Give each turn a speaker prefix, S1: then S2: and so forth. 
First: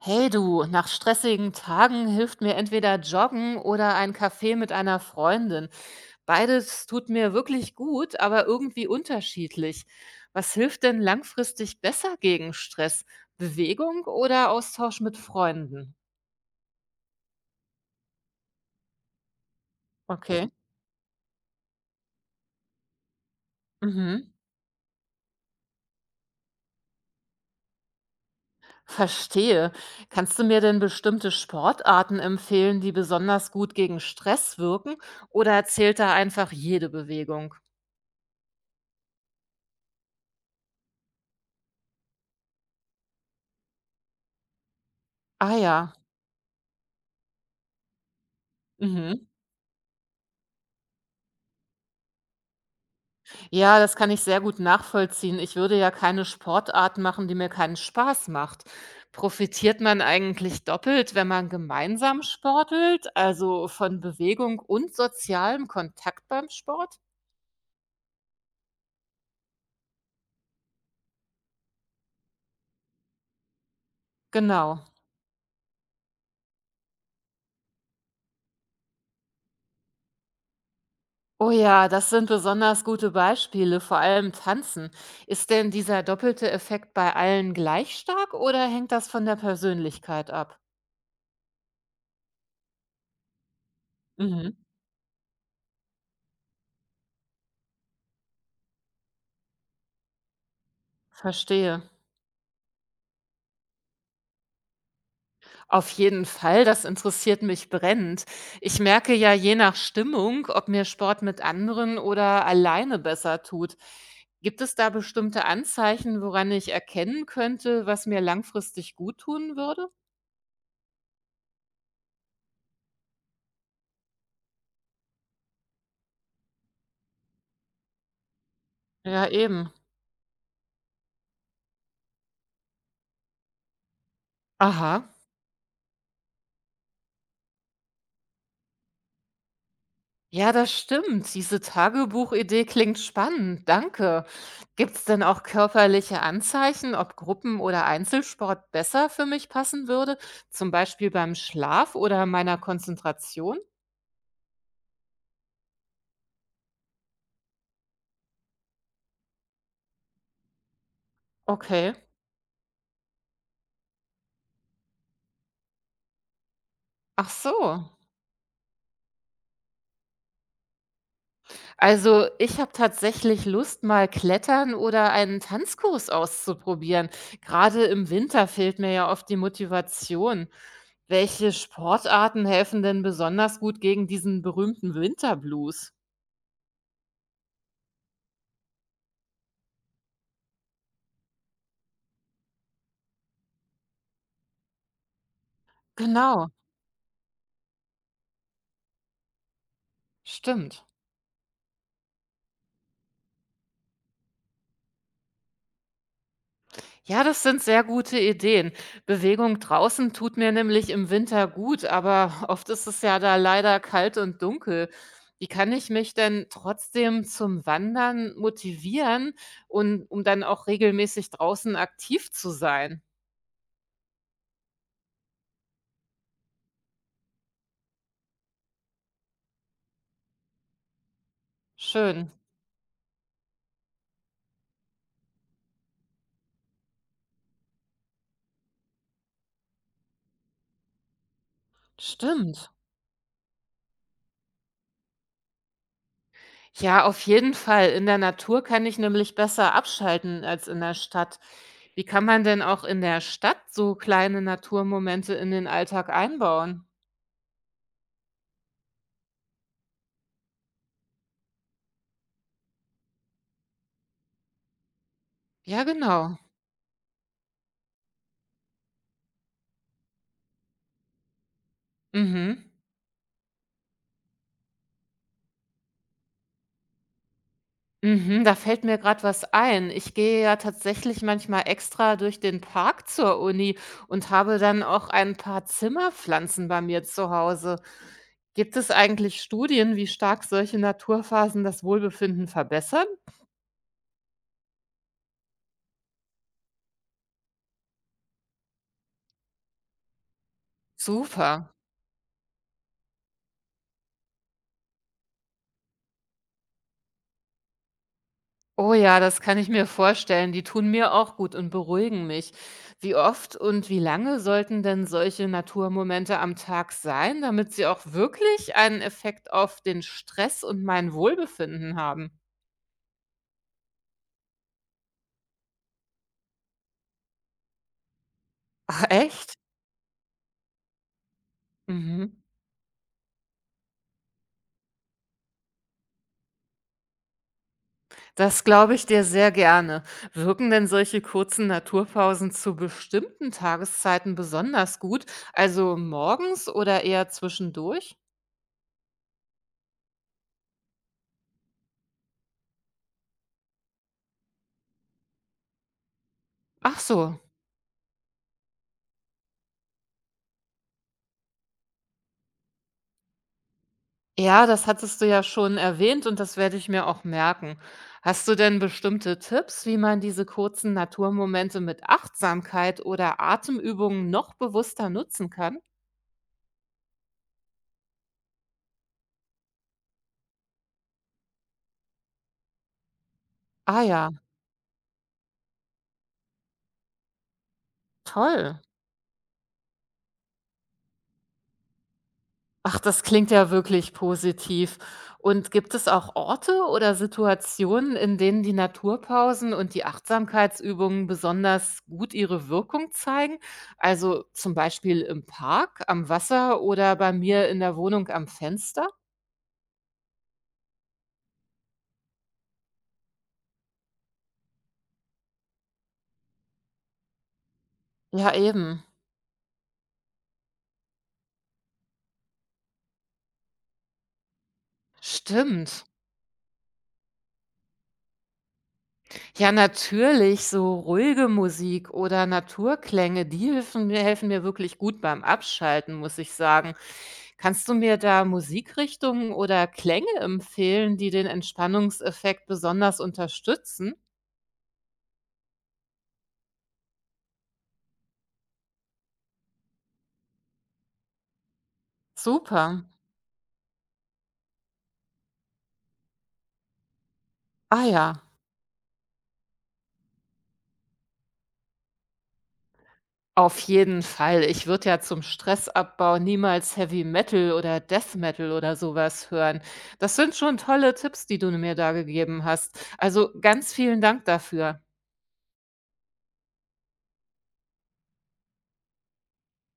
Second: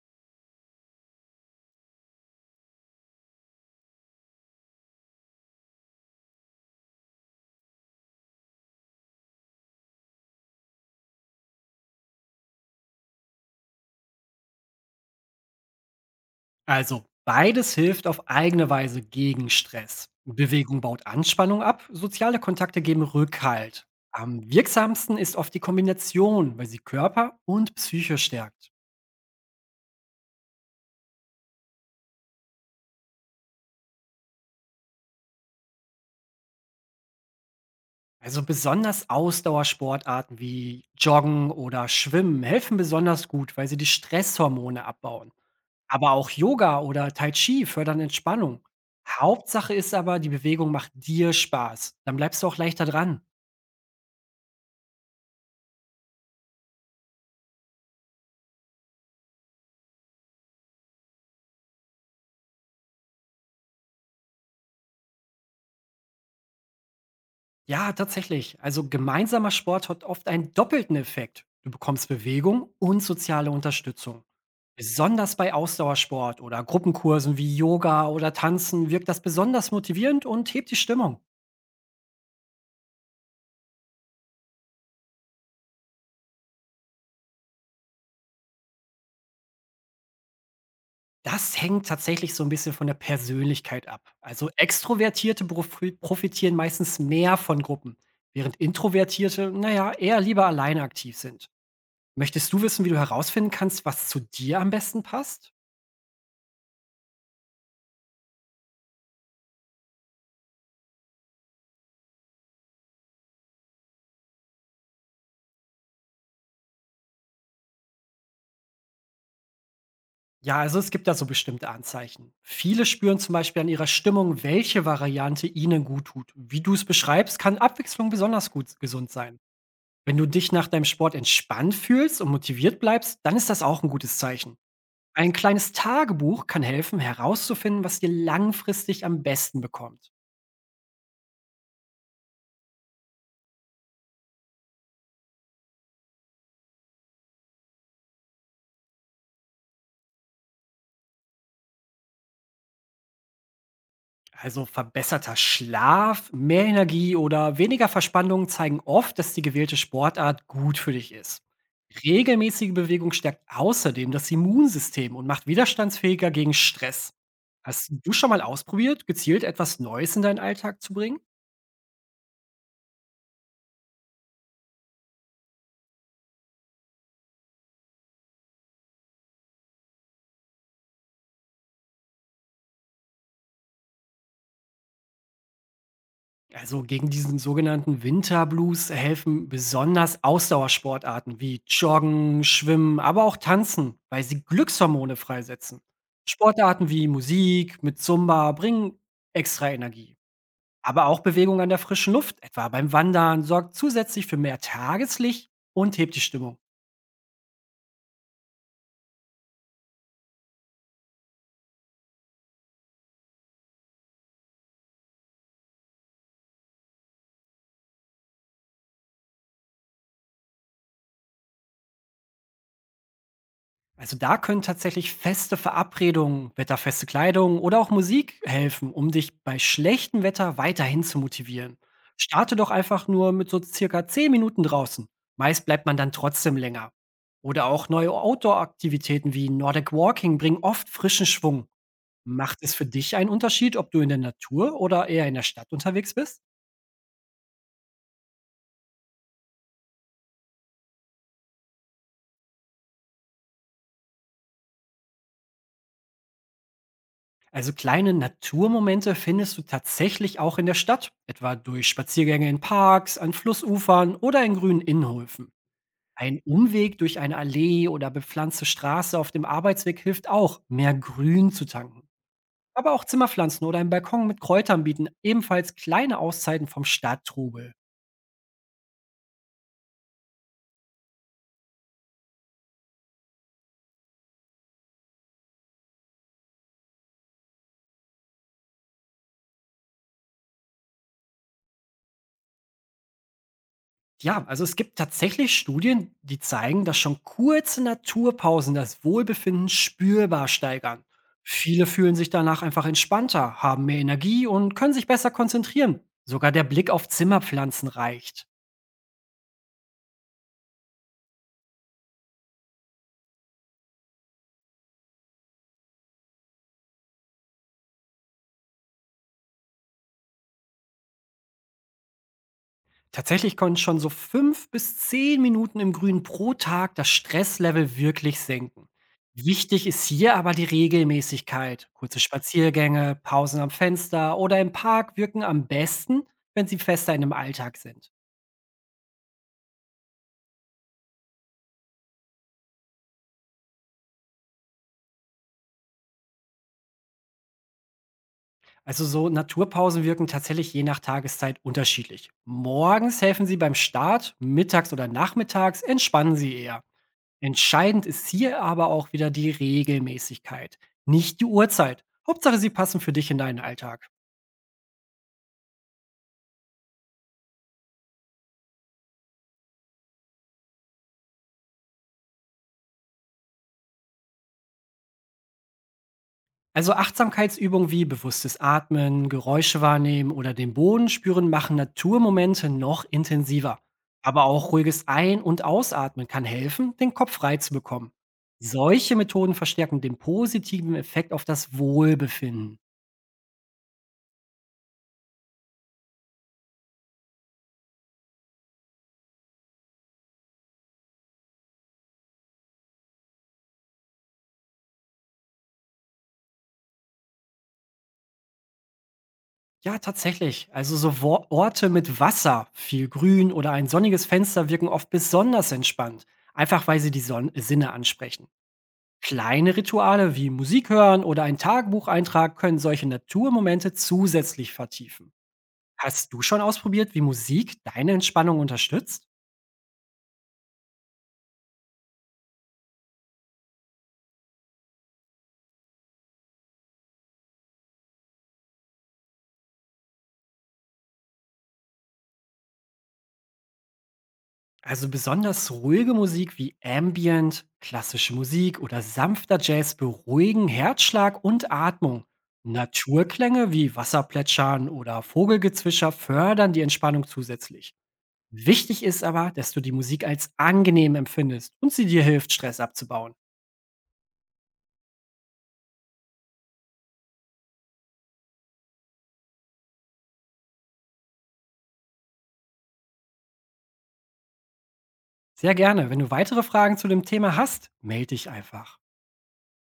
S1: Hey du, nach stressigen Tagen hilft mir entweder Joggen oder ein Kaffee mit einer Freundin. Beides tut mir wirklich gut, aber irgendwie unterschiedlich. Was hilft denn langfristig besser gegen Stress? Bewegung oder Austausch mit Freunden?
S2: Also beides hilft auf eigene Weise gegen Stress.
S1: Okay.
S2: Bewegung baut Anspannung ab, soziale Kontakte geben Rückhalt.
S1: Mhm.
S2: Am wirksamsten ist oft die Kombination, weil sie Körper und Psyche stärkt.
S1: Verstehe. Kannst du mir denn bestimmte Sportarten empfehlen, die besonders gut gegen Stress wirken? Oder zählt da einfach jede Bewegung?
S2: Also besonders Ausdauersportarten wie Joggen oder Schwimmen helfen besonders gut, weil sie die Stresshormone abbauen.
S1: Ah ja.
S2: Aber auch Yoga oder Tai Chi fördern Entspannung.
S1: Mhm.
S2: Hauptsache ist aber, die Bewegung macht dir Spaß. Dann bleibst du auch leichter dran.
S1: Ja, das kann ich sehr gut nachvollziehen. Ich würde ja keine Sportart machen, die mir keinen Spaß macht. Profitiert man eigentlich doppelt, wenn man gemeinsam sportelt, also von Bewegung und sozialem Kontakt beim Sport?
S2: Ja, tatsächlich. Also gemeinsamer Sport hat oft einen doppelten Effekt. Du bekommst Bewegung und soziale Unterstützung.
S1: Genau.
S2: Besonders bei Ausdauersport oder Gruppenkursen wie Yoga oder Tanzen wirkt das besonders motivierend und hebt die Stimmung.
S1: Oh ja, das sind besonders gute Beispiele, vor allem Tanzen. Ist denn dieser doppelte Effekt bei allen gleich stark oder hängt das von der Persönlichkeit ab?
S2: Das hängt tatsächlich so ein bisschen von der Persönlichkeit ab. Also
S1: Mhm.
S2: Extrovertierte profitieren meistens mehr von Gruppen, während Introvertierte, naja, eher lieber alleine aktiv sind.
S1: Verstehe.
S2: Möchtest du wissen, wie du herausfinden kannst, was zu dir am besten passt?
S1: Auf jeden Fall, das interessiert mich brennend. Ich merke ja je nach Stimmung, ob mir Sport mit anderen oder alleine besser tut. Gibt es da bestimmte Anzeichen, woran ich erkennen könnte, was mir langfristig gut tun würde?
S2: Ja, also es gibt da so bestimmte Anzeichen. Viele spüren zum Beispiel an ihrer Stimmung, welche Variante ihnen gut tut. Wie du es beschreibst, kann Abwechslung besonders gut gesund
S1: Ja,
S2: sein.
S1: eben.
S2: Wenn du dich nach deinem Sport entspannt fühlst und motiviert bleibst, dann ist das auch ein gutes Zeichen.
S1: Aha.
S2: Ein kleines Tagebuch kann helfen, herauszufinden, was dir langfristig am besten bekommt.
S1: Ja, das stimmt. Diese Tagebuchidee klingt spannend. Danke. Gibt es denn auch körperliche Anzeichen, ob Gruppen- oder Einzelsport besser für mich passen würde? Zum Beispiel beim Schlaf oder meiner Konzentration?
S2: Also verbesserter Schlaf, mehr Energie oder weniger Verspannungen zeigen oft, dass die gewählte Sportart gut für dich ist.
S1: Okay.
S2: Regelmäßige Bewegung stärkt außerdem das Immunsystem und macht widerstandsfähiger gegen Stress.
S1: Ach so.
S2: Hast du schon mal ausprobiert, gezielt etwas Neues in deinen Alltag zu bringen?
S1: Also, ich habe tatsächlich Lust, mal Klettern oder einen Tanzkurs auszuprobieren. Gerade im Winter fehlt mir ja oft die Motivation. Welche Sportarten helfen denn besonders gut gegen diesen berühmten Winterblues?
S2: Also gegen diesen sogenannten Winterblues helfen besonders Ausdauersportarten wie Joggen, Schwimmen, aber auch Tanzen, weil sie Glückshormone freisetzen.
S1: Genau,
S2: Sportarten wie Musik mit Zumba bringen extra Energie.
S1: stimmt.
S2: Aber auch Bewegung an der frischen Luft, etwa beim Wandern, sorgt zusätzlich für mehr Tageslicht und hebt die Stimmung.
S1: Ja, das sind sehr gute Ideen. Bewegung draußen tut mir nämlich im Winter gut, aber oft ist es ja da leider kalt und dunkel. Wie kann ich mich denn trotzdem zum Wandern motivieren und um dann auch regelmäßig draußen aktiv zu sein?
S2: Also da können tatsächlich feste Verabredungen, wetterfeste Kleidung oder auch Musik helfen, um dich bei schlechtem Wetter weiterhin zu motivieren.
S1: Schön.
S2: Starte doch einfach nur mit so circa 10 Minuten draußen. Meist bleibt man dann trotzdem länger. Oder auch neue Outdoor-Aktivitäten wie Nordic Walking bringen oft frischen Schwung. Macht
S1: Stimmt.
S2: es für dich einen Unterschied, ob du in der Natur oder eher in der Stadt unterwegs bist?
S1: Ja, auf jeden Fall. In der Natur kann ich nämlich besser abschalten als in der Stadt. Wie kann man denn auch in der Stadt so kleine Naturmomente in den Alltag einbauen?
S2: Also kleine Naturmomente findest du tatsächlich auch in der Stadt, etwa durch Spaziergänge in Parks, an Flussufern oder in grünen Innenhöfen.
S1: Ja, genau.
S2: Ein Umweg durch eine Allee oder bepflanzte Straße auf dem Arbeitsweg hilft auch, mehr Grün zu tanken.
S1: Mhm.
S2: Aber auch Zimmerpflanzen oder ein Balkon mit Kräutern bieten ebenfalls kleine Auszeiten vom Stadttrubel.
S1: Mhm, da fällt mir gerade was ein. Ich gehe ja tatsächlich manchmal extra durch den Park zur Uni und habe dann auch ein paar Zimmerpflanzen bei mir zu Hause. Gibt es eigentlich Studien, wie stark solche Naturphasen das Wohlbefinden verbessern?
S2: Ja, also es gibt tatsächlich Studien, die zeigen, dass schon kurze Naturpausen das Wohlbefinden spürbar steigern.
S1: Super.
S2: Viele fühlen sich danach einfach entspannter, haben mehr Energie und können sich besser konzentrieren. Sogar der Blick auf Zimmerpflanzen reicht.
S1: Oh ja, das kann ich mir vorstellen. Die tun mir auch gut und beruhigen mich. Wie oft und wie lange sollten denn solche Naturmomente am Tag sein, damit sie auch wirklich einen Effekt auf den Stress und mein Wohlbefinden haben?
S2: Tatsächlich können schon so 5 bis 10 Minuten im Grün pro Tag das Stresslevel wirklich senken.
S1: Ach, echt?
S2: Wichtig ist hier aber die Regelmäßigkeit. Kurze
S1: Mhm.
S2: Spaziergänge, Pausen am Fenster oder im Park wirken am besten, wenn sie fester in dem Alltag sind.
S1: Das glaube ich dir sehr gerne. Wirken denn solche kurzen Naturpausen zu bestimmten Tageszeiten besonders gut, also morgens oder eher zwischendurch?
S2: Also so Naturpausen wirken tatsächlich je nach Tageszeit unterschiedlich. Morgens helfen sie beim Start, mittags oder nachmittags entspannen sie eher.
S1: Ach so.
S2: Entscheidend ist hier aber auch wieder die Regelmäßigkeit, nicht die Uhrzeit. Hauptsache, sie passen für dich in deinen Alltag.
S1: Ja, das hattest du ja schon erwähnt und das werde ich mir auch merken. Hast du denn bestimmte Tipps, wie man diese kurzen Naturmomente mit Achtsamkeit oder Atemübungen noch bewusster nutzen kann?
S2: Also Achtsamkeitsübungen wie bewusstes Atmen, Geräusche wahrnehmen oder den Boden spüren machen Naturmomente noch intensiver.
S1: Ah ja,
S2: Aber auch ruhiges Ein- und Ausatmen kann helfen, den Kopf frei zu bekommen.
S1: toll.
S2: Solche Methoden verstärken den positiven Effekt auf das Wohlbefinden.
S1: Ach, das klingt ja wirklich positiv. Und gibt es auch Orte oder Situationen, in denen die Naturpausen und die Achtsamkeitsübungen besonders gut ihre Wirkung zeigen? Also zum Beispiel im Park, am Wasser oder bei mir in der Wohnung am Fenster?
S2: Ja, tatsächlich. Also so Orte mit Wasser, viel Grün oder ein sonniges Fenster wirken oft besonders entspannt, einfach weil sie die Sinne ansprechen.
S1: Ja, eben.
S2: Kleine Rituale wie Musik hören oder ein Tagebucheintrag können solche Naturmomente zusätzlich vertiefen.
S1: Stimmt.
S2: Hast du schon ausprobiert, wie Musik deine Entspannung unterstützt?
S1: Ja, natürlich, so ruhige Musik oder Naturklänge, die helfen mir wirklich gut beim Abschalten, muss ich sagen. Kannst du mir da Musikrichtungen oder Klänge empfehlen, die den Entspannungseffekt besonders unterstützen?
S2: Also besonders ruhige Musik wie Ambient, klassische Musik oder sanfter Jazz beruhigen Herzschlag und Atmung.
S1: Super.
S2: Naturklänge wie Wasserplätschern oder Vogelgezwischer fördern die Entspannung zusätzlich.
S1: Ah ja,
S2: Wichtig ist aber, dass du die Musik als angenehm empfindest und sie dir hilft, Stress abzubauen.
S1: auf jeden Fall. Ich würde ja zum Stressabbau niemals Heavy Metal oder Death Metal oder sowas hören. Das sind schon tolle Tipps, die du mir da gegeben hast. Also ganz vielen Dank dafür.
S2: Sehr gerne. Wenn du weitere Fragen zu dem Thema hast, melde dich einfach.